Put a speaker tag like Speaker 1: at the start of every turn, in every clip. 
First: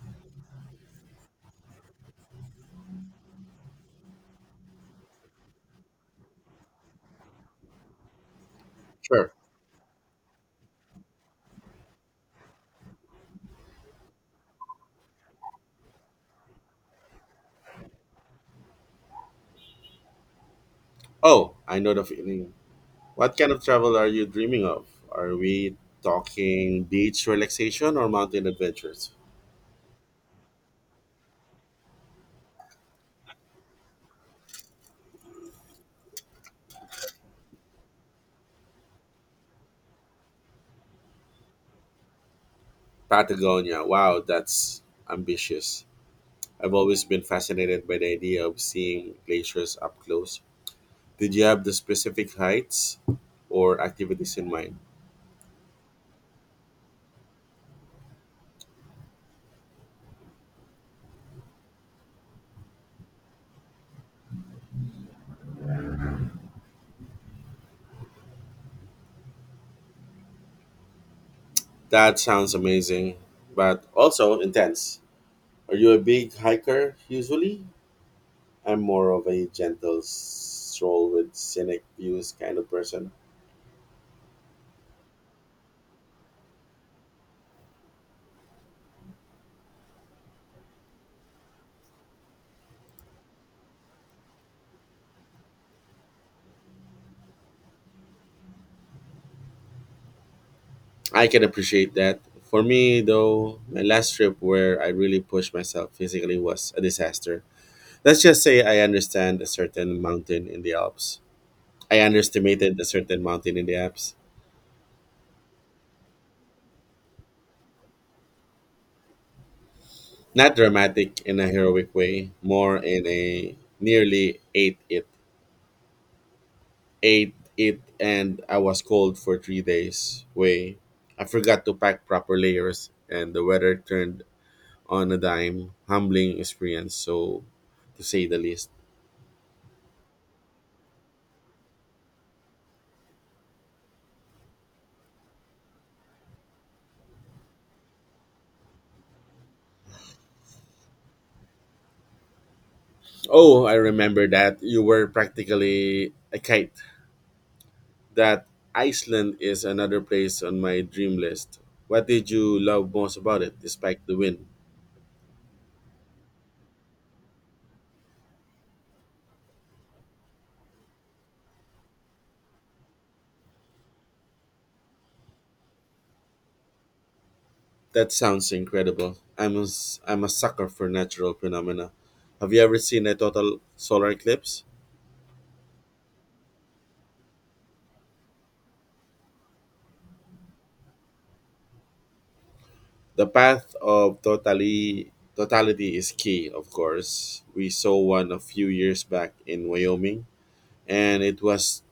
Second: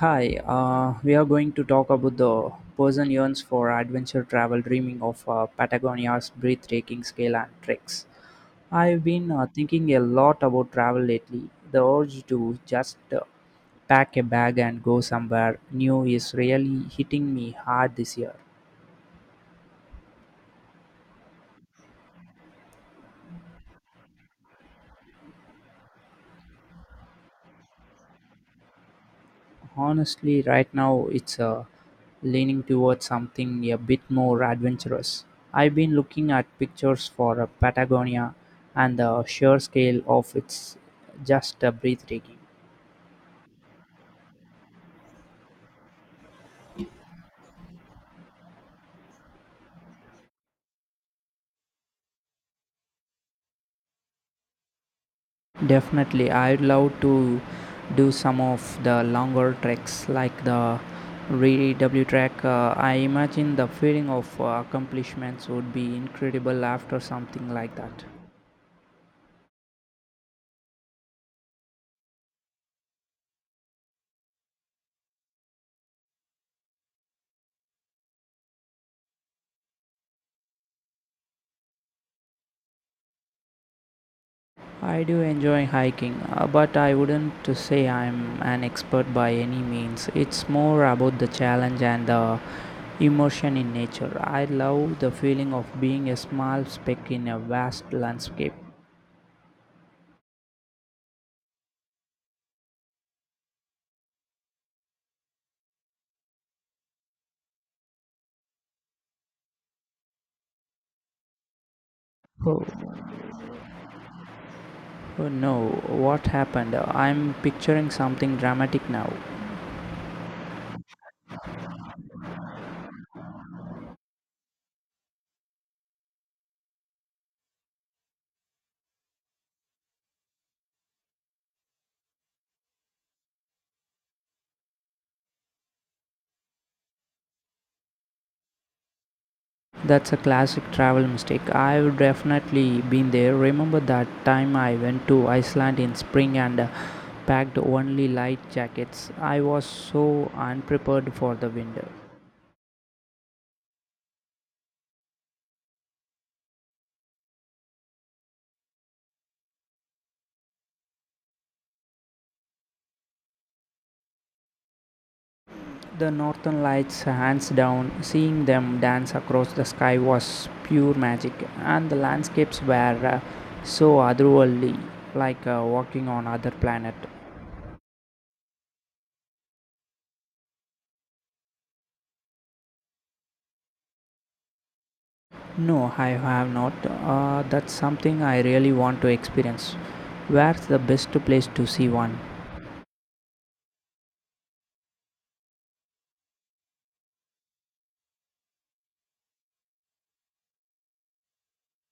Speaker 1: Hi, we are going to talk about the person yearns for adventure travel, dreaming of Patagonia's breathtaking scale and tricks. I've been
Speaker 2: Sure.
Speaker 1: thinking a lot about travel lately. The urge to just pack a bag and go somewhere new is really hitting me hard this year.
Speaker 2: Oh, I know the feeling. What kind of travel are you dreaming of? Are we talking beach relaxation or mountain adventures?
Speaker 1: Honestly, right now it's leaning towards something a bit more adventurous. I've been looking at pictures for Patagonia, and the sheer scale of it's just breathtaking.
Speaker 2: Patagonia. Wow, that's ambitious. I've always been fascinated by the idea of seeing glaciers up close. Did you have the specific heights or activities in mind?
Speaker 1: Definitely, I'd love to do some of the longer treks like the ReW trek. I imagine the feeling of accomplishments would be incredible after something like that.
Speaker 2: That sounds amazing, but also intense. Are you a big hiker usually? I'm more of a gentle stroll with scenic views kind of person.
Speaker 1: I do enjoy hiking, but I wouldn't to say I'm an expert by any means. It's more about the challenge and the immersion in nature. I love the feeling of being a small speck in a vast landscape.
Speaker 2: I can appreciate that. For me, though, my last trip where I really pushed myself physically was a disaster. Let's just say I understand a certain mountain in the Alps. I
Speaker 1: Oh,
Speaker 2: underestimated a certain mountain in the Alps.
Speaker 1: oh no, what happened? I'm picturing something dramatic now.
Speaker 2: Not dramatic in a heroic way, more in a nearly ate it. Ate it, and I was cold for 3 days way. I forgot to pack proper layers, and the weather turned on a dime. Humbling experience, so to say the least.
Speaker 1: That's a classic travel mistake. I've definitely been there. Remember that time I went to Iceland in spring and packed only light jackets? I was so unprepared for the winter.
Speaker 2: Oh, I remember that. You were practically a kite. That Iceland is another place on my dream list. What did you love most about it, despite the wind?
Speaker 1: The northern lights, hands down, seeing them dance across the sky was pure magic, and the landscapes were so otherworldly, like walking on other planet.
Speaker 2: That sounds incredible. I'm a sucker for natural phenomena. Have you ever seen a total solar eclipse?
Speaker 1: No, I have not. That's something I really want to experience. Where's the best place to see one?
Speaker 2: The path of totally totality is key, of course. We saw one a few years back in Wyoming, and it was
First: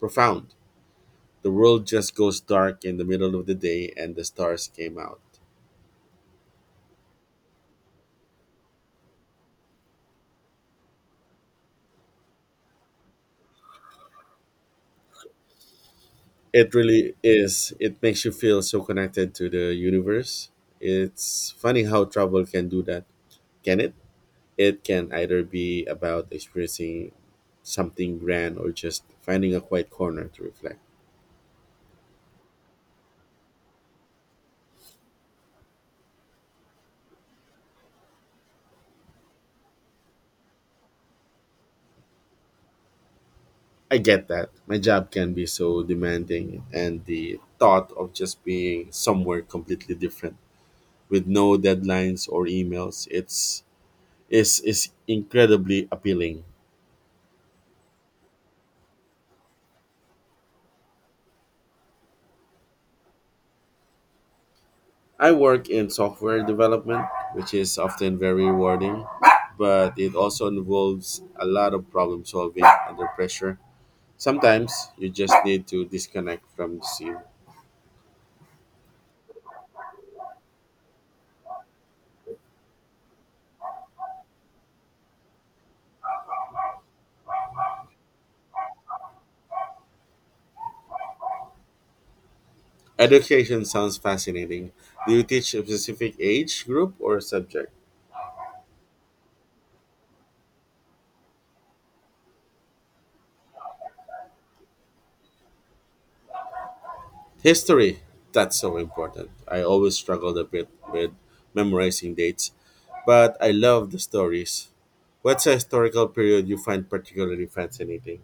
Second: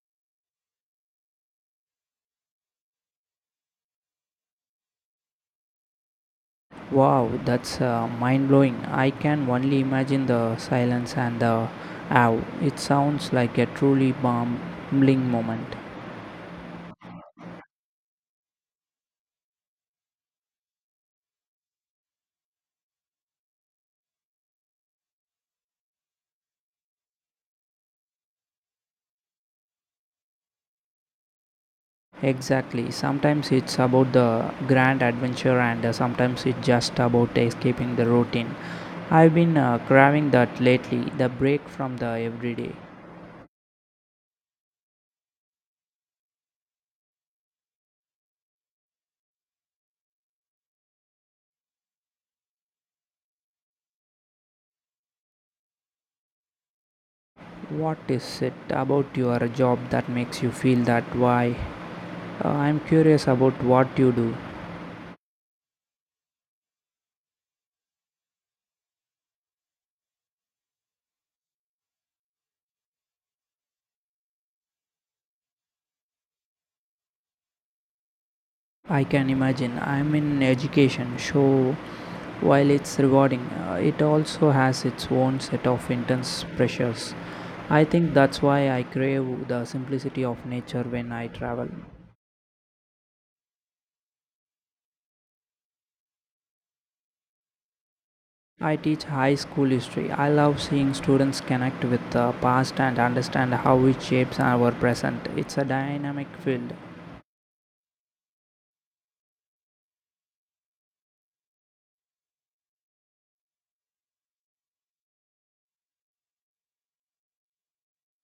Speaker 2: profound. The world just goes dark in the middle of the day and the stars came out.
Speaker 1: Wow, that's mind blowing. I can only imagine the silence and the awe. It sounds like a truly bumbling moment.
Speaker 2: It really is. It makes you feel so connected to the universe. It's funny how travel can do that, can it? It can either be about experiencing something grand or just finding a quiet corner to reflect.
Speaker 1: Exactly. Sometimes it's about the grand adventure, and sometimes it's just about escaping the routine. I've been craving that lately the break from the everyday.
Speaker 2: I get that. My job can be so demanding, and the thought of just being somewhere completely different with no deadlines or emails it's is incredibly appealing.
Speaker 1: What is it about your job that makes you feel that way? I'm curious about what you do.
Speaker 2: I work in software development, which is often very rewarding, but it also involves a lot of problem solving under pressure. Sometimes you just need to disconnect from the scene.
Speaker 1: I can imagine. I'm in education, so while it's rewarding, it also has its own set of intense pressures. I think that's why I crave the simplicity of nature when I travel.
Speaker 2: Education sounds fascinating. Do you teach a specific age group or subject?
Speaker 1: I teach high school history. I love seeing students connect with the past and understand how it shapes our present. It's a dynamic field.
Speaker 2: History, that's so important. I always struggled a bit with memorizing dates, but I love the stories. What's a historical period you find particularly fascinating?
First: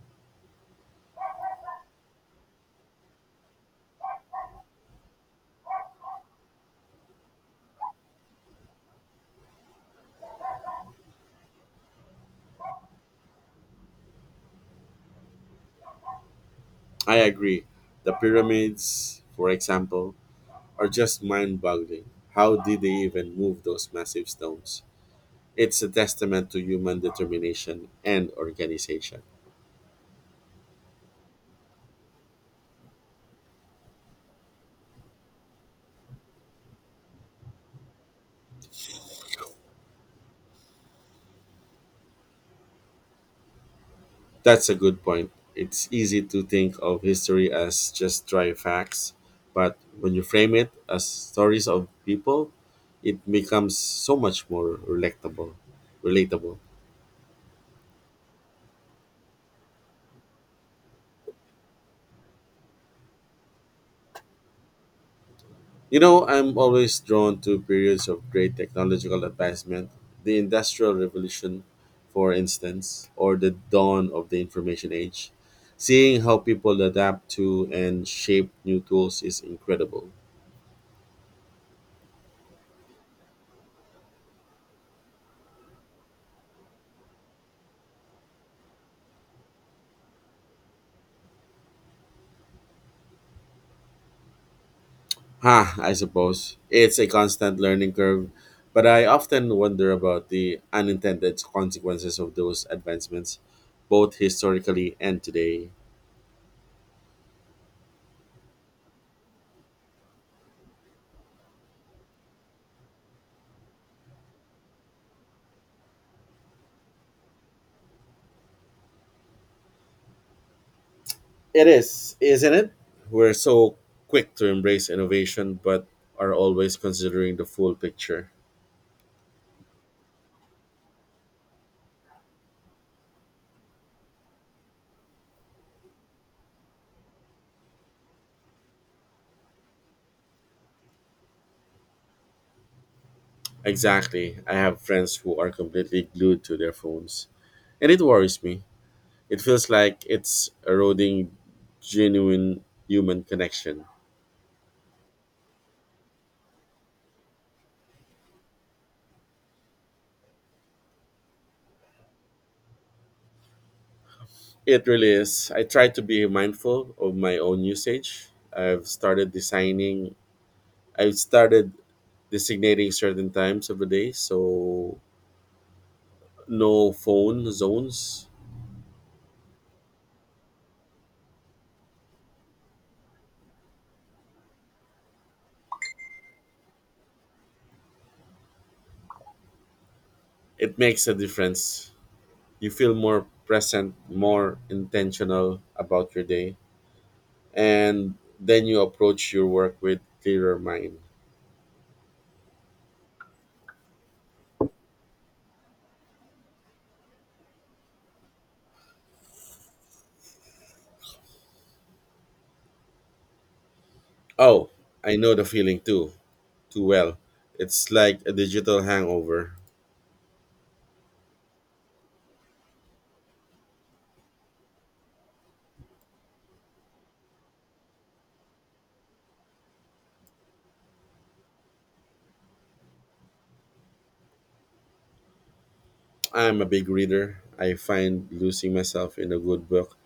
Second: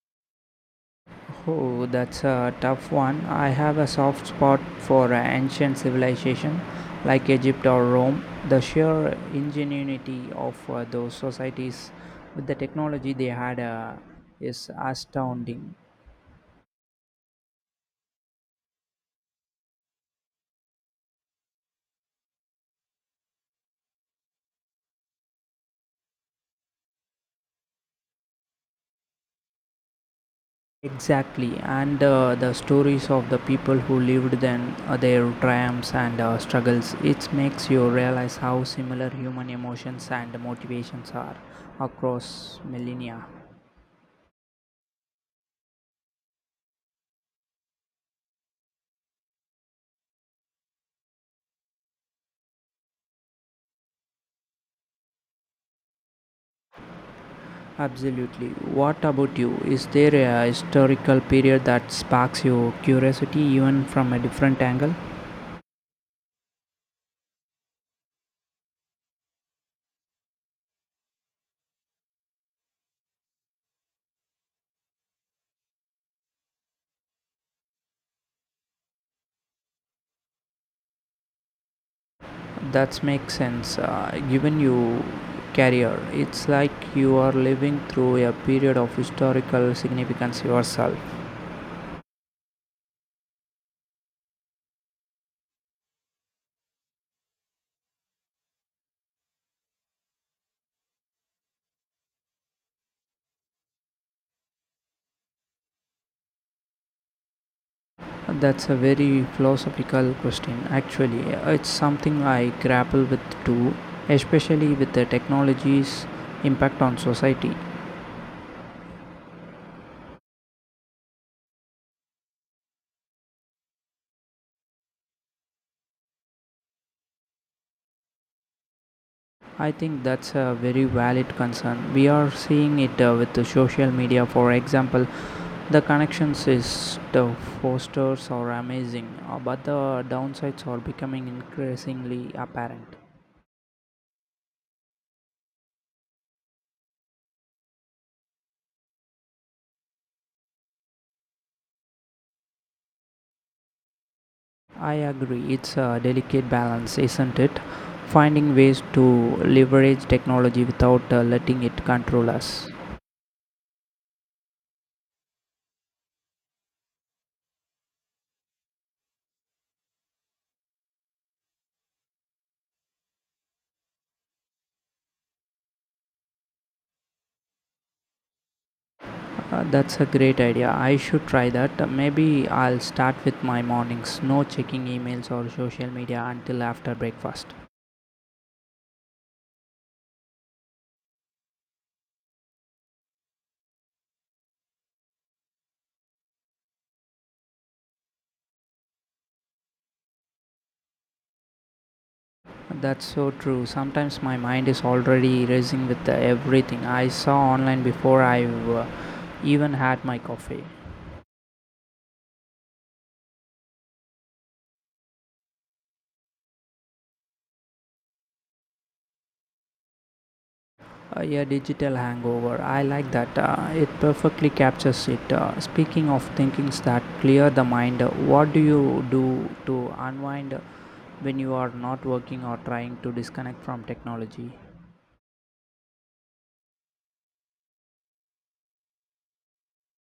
Speaker 1: Oh, that's a tough one. I have a soft spot for ancient civilization like Egypt or Rome. The sheer ingenuity of those societies with the technology they had is astounding.
Speaker 2: I agree. The pyramids, for example, are just mind boggling. How did they even move those massive stones? It's a testament to human determination and organization.
Speaker 1: Exactly, and the stories of the people who lived then, their triumphs and struggles, it makes you realize how similar human emotions and motivations are across millennia.
Speaker 2: That's a good point. It's easy to think of history as just dry facts, but when you frame it as stories of people, it becomes so much more relatable. Relatable.
Speaker 1: Absolutely. What about you? Is there a historical period that sparks your curiosity even from a different angle?
Speaker 2: You know, I'm always drawn to periods of great technological advancement, the Industrial Revolution, for instance, or the dawn of the information age. Seeing how people adapt to and shape new tools is incredible.
Speaker 1: That makes sense. Given your career, it's like you are living through a period of historical significance yourself.
Speaker 2: Ha, I suppose. It's a constant learning curve, but I often wonder about the unintended consequences of those advancements, both historically and today.
Speaker 1: That's a very philosophical question, actually. It's something I grapple with too, especially with the technology's impact on society.
Speaker 2: It is, isn't it? We're so quick to embrace innovation, but are always considering the full picture.
Speaker 1: I think that's a very valid concern. We are seeing it with the social media, for example. The connections is the fosters are amazing, but the downsides are becoming increasingly apparent.
Speaker 2: Exactly. I have friends who are completely glued to their phones, and it worries me. It feels like it's eroding genuine human connection.
Speaker 1: I agree, it's a delicate balance, isn't it? Finding ways to leverage technology without letting it control us.
Speaker 2: It really is. I try to be mindful of my own usage. I've started designing, I've started designating certain times of the day, so no phone zones.
Speaker 1: That's a great idea. I should try that. Maybe I'll start with my mornings, no checking emails or social media until after breakfast.
Speaker 2: It makes a difference. You feel more present, more intentional about your day, and then you approach your work with clearer mind.
Speaker 1: That's so true. Sometimes my mind is already racing with the everything I saw online before I've even had my coffee.
Speaker 2: Oh, I know the feeling too well. It's like a digital hangover.
Speaker 1: Yeah, digital hangover. I like that. It perfectly captures it. Speaking of thinkings that clear the mind, what do you do to unwind when you are not working or trying to disconnect from technology?
Speaker 2: I'm a big reader. I find losing myself in a good book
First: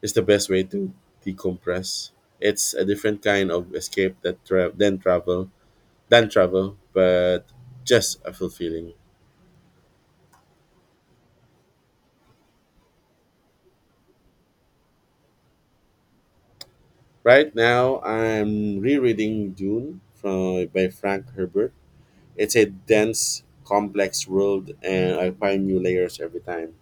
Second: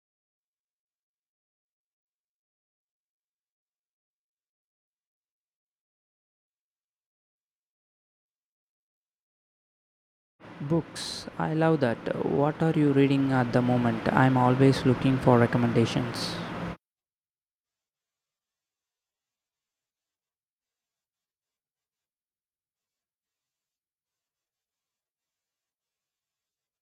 Speaker 2: is the best way to decompress. It's a different kind of escape that tra- than travel, but just a fulfilling.
Speaker 1: Books. I love that. What are you reading at the moment? I'm always looking for recommendations.
Speaker 2: Right now, I'm rereading Dune by Frank Herbert. It's a dense, complex world, and I find new layers every time.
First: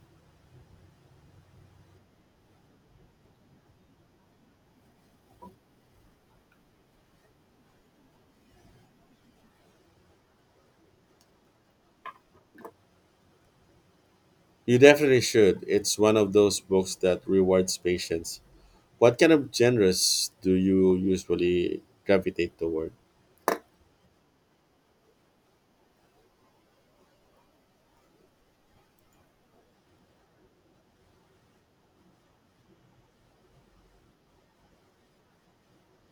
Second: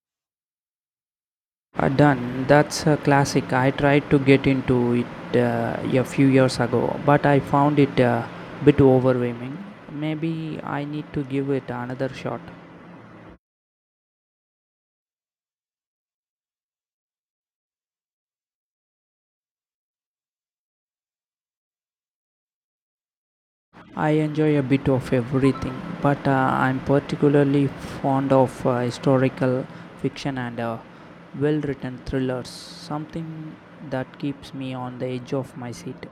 Speaker 1: Done. That's a classic. I tried to get into it a few years ago, but I found it a bit overwhelming. Maybe I need to give it another shot.
Speaker 2: You definitely should. It's one of those books that rewards patience. What kind of genres do you usually gravitate toward?
Speaker 1: I enjoy a bit of everything, but I'm particularly fond of historical fiction and well written thrillers, something that keeps me on the edge of my seat.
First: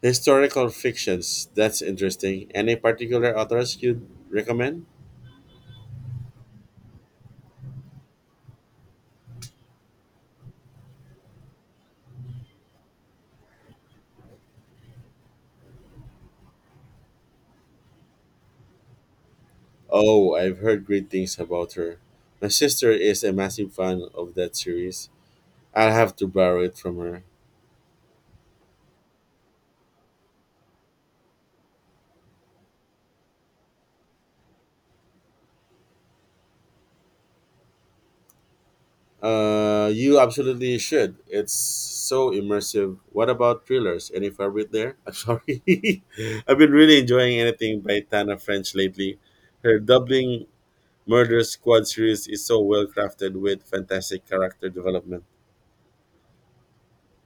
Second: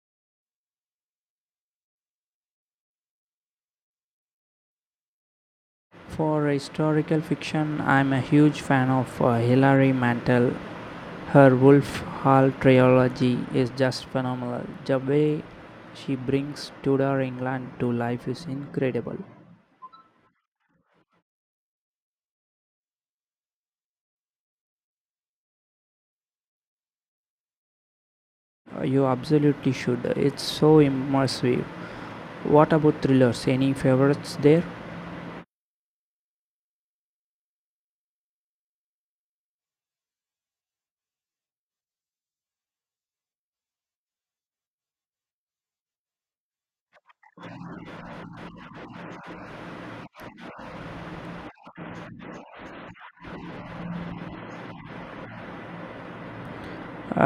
Speaker 2: Historical fictions, that's interesting. Any particular authors you'd recommend?
Speaker 1: For historical fiction, I'm a huge fan of Hilary Mantel. Her Wolf Hall trilogy is just phenomenal. The way she brings Tudor England to life is incredible.
Speaker 2: Oh, I've heard great things about her. My sister is a massive fan of that series. I'll have to borrow it from her.
Speaker 1: You absolutely should. It's so immersive. What about thrillers? Any favorites there?
Speaker 2: You absolutely should. It's so immersive. What about thrillers? Any favorite there? I'm sorry. I've been really enjoying anything by Tana French lately. Her Dublin Murder Squad series is so well crafted with fantastic character development.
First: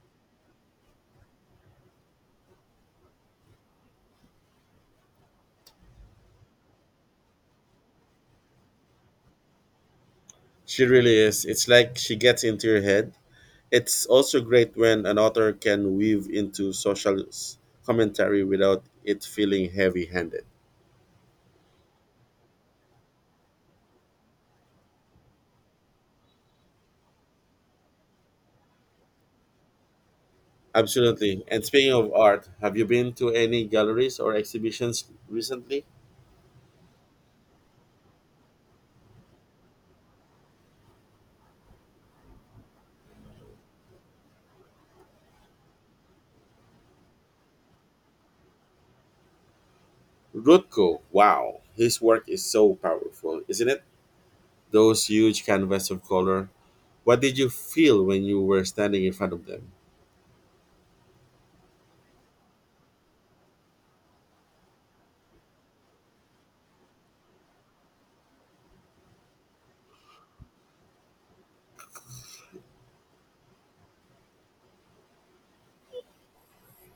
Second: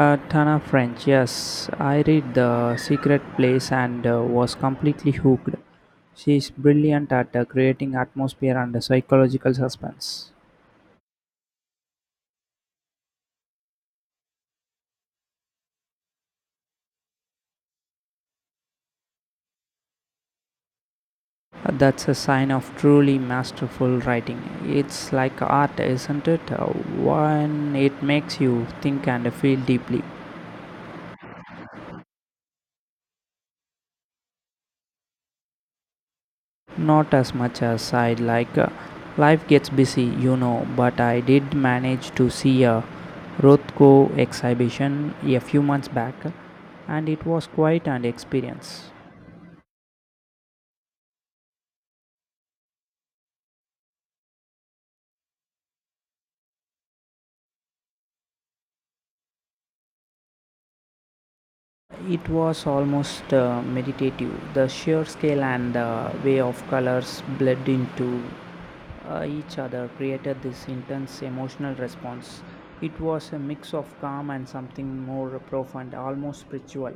Speaker 1: Tana French, yes. I read The Secret Place and was completely hooked. She is brilliant at creating atmosphere and psychological suspense.
Speaker 2: She really is. It's like she gets into your head. It's also great when an author can weave into commentary without it feeling heavy handed.
Speaker 1: That's a sign of truly masterful writing. It's like art, isn't it? One, it makes you think and feel deeply.
Speaker 2: Absolutely. And speaking of art, have you been to any galleries or exhibitions recently?
Speaker 1: Not as much as I'd like. Life gets busy, you know, but I did manage to see a Rothko exhibition a few months back, and it was quite an experience.
Speaker 2: Rothko, wow, his work is so powerful, isn't it? Those huge canvas of color. What did you feel when you were standing in front of them?
Speaker 1: It was almost meditative. The sheer scale and the way of colors bled into each other created this intense emotional response. It was a mix of calm and something more profound, almost spiritual.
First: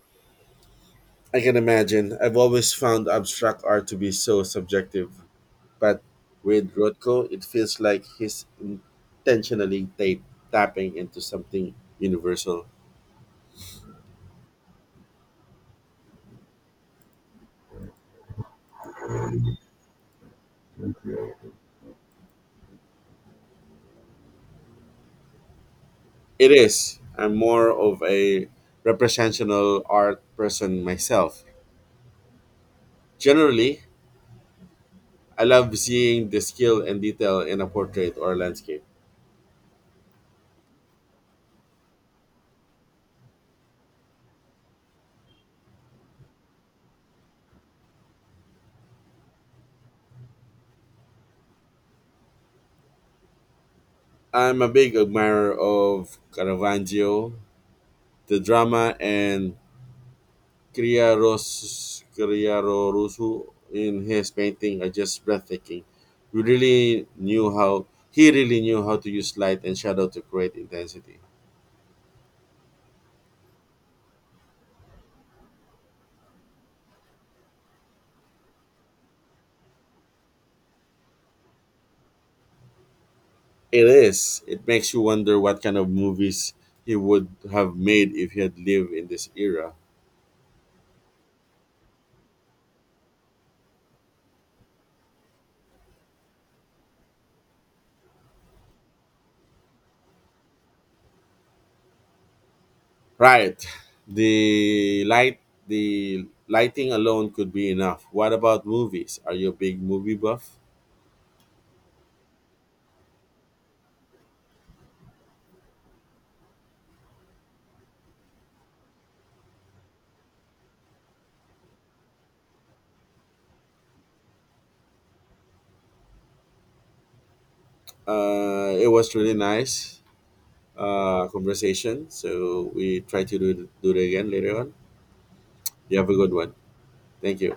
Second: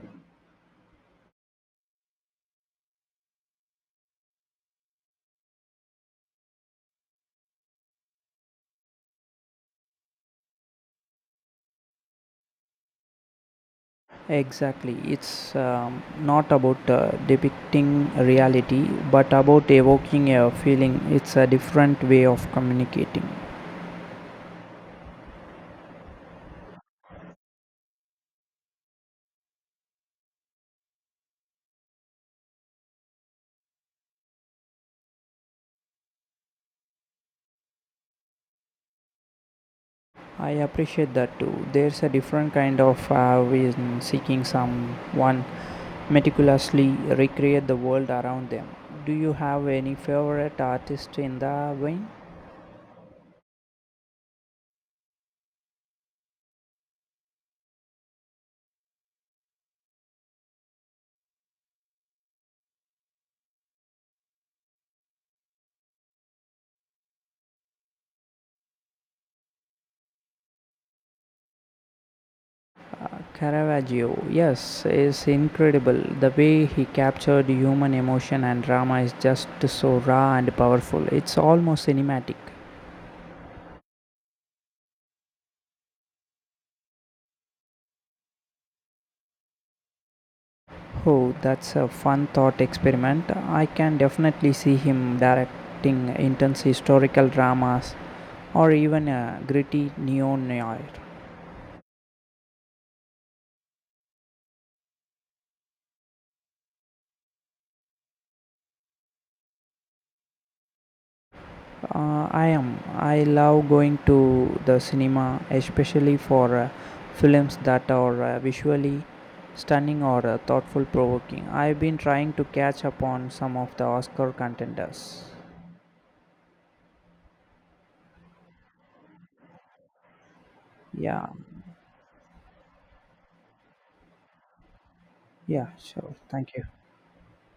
Speaker 2: I can imagine. I've always found abstract art to be so subjective, but with Rothko, it feels like tapping into something universal.
Speaker 1: Exactly. It's not about depicting reality, but about evoking a feeling. It's a different way of communicating.
Speaker 2: It is. I'm more of a representational art person myself. Generally, I love seeing the skill and detail in a portrait or landscape.
Speaker 1: I appreciate that too. There's a different kind of way in seeking someone meticulously recreate the world around them. Do you have any favorite artist in the vein?
Speaker 2: I'm a big admirer of Caravaggio, the drama, and Criarorusu in his painting are just breathtaking. We really knew how he really knew how to use light and shadow to create intensity.
Speaker 1: Caravaggio, yes, is incredible. The way he captured human emotion and drama is just so raw and powerful. It's almost cinematic.
Speaker 2: It is. It makes you wonder what kind of movies he would have made if he had lived in this era.
Speaker 1: Oh, that's a fun thought experiment. I can definitely see him directing intense historical dramas or even a gritty neo noir.
Speaker 2: Right. The light the lighting alone could be enough. What about movies? Are you a big movie buff?
Speaker 1: I am. I love going to the cinema, especially for films that are visually stunning or thoughtful provoking. I've been trying to catch up on some of the Oscar contenders.
Speaker 2: It was really nice
Speaker 1: Yeah,
Speaker 2: conversation. So we try to do it again later on.
Speaker 1: yeah,
Speaker 2: You have a
Speaker 1: sure.
Speaker 2: good one.
Speaker 1: Thank you.
Speaker 2: Thank you.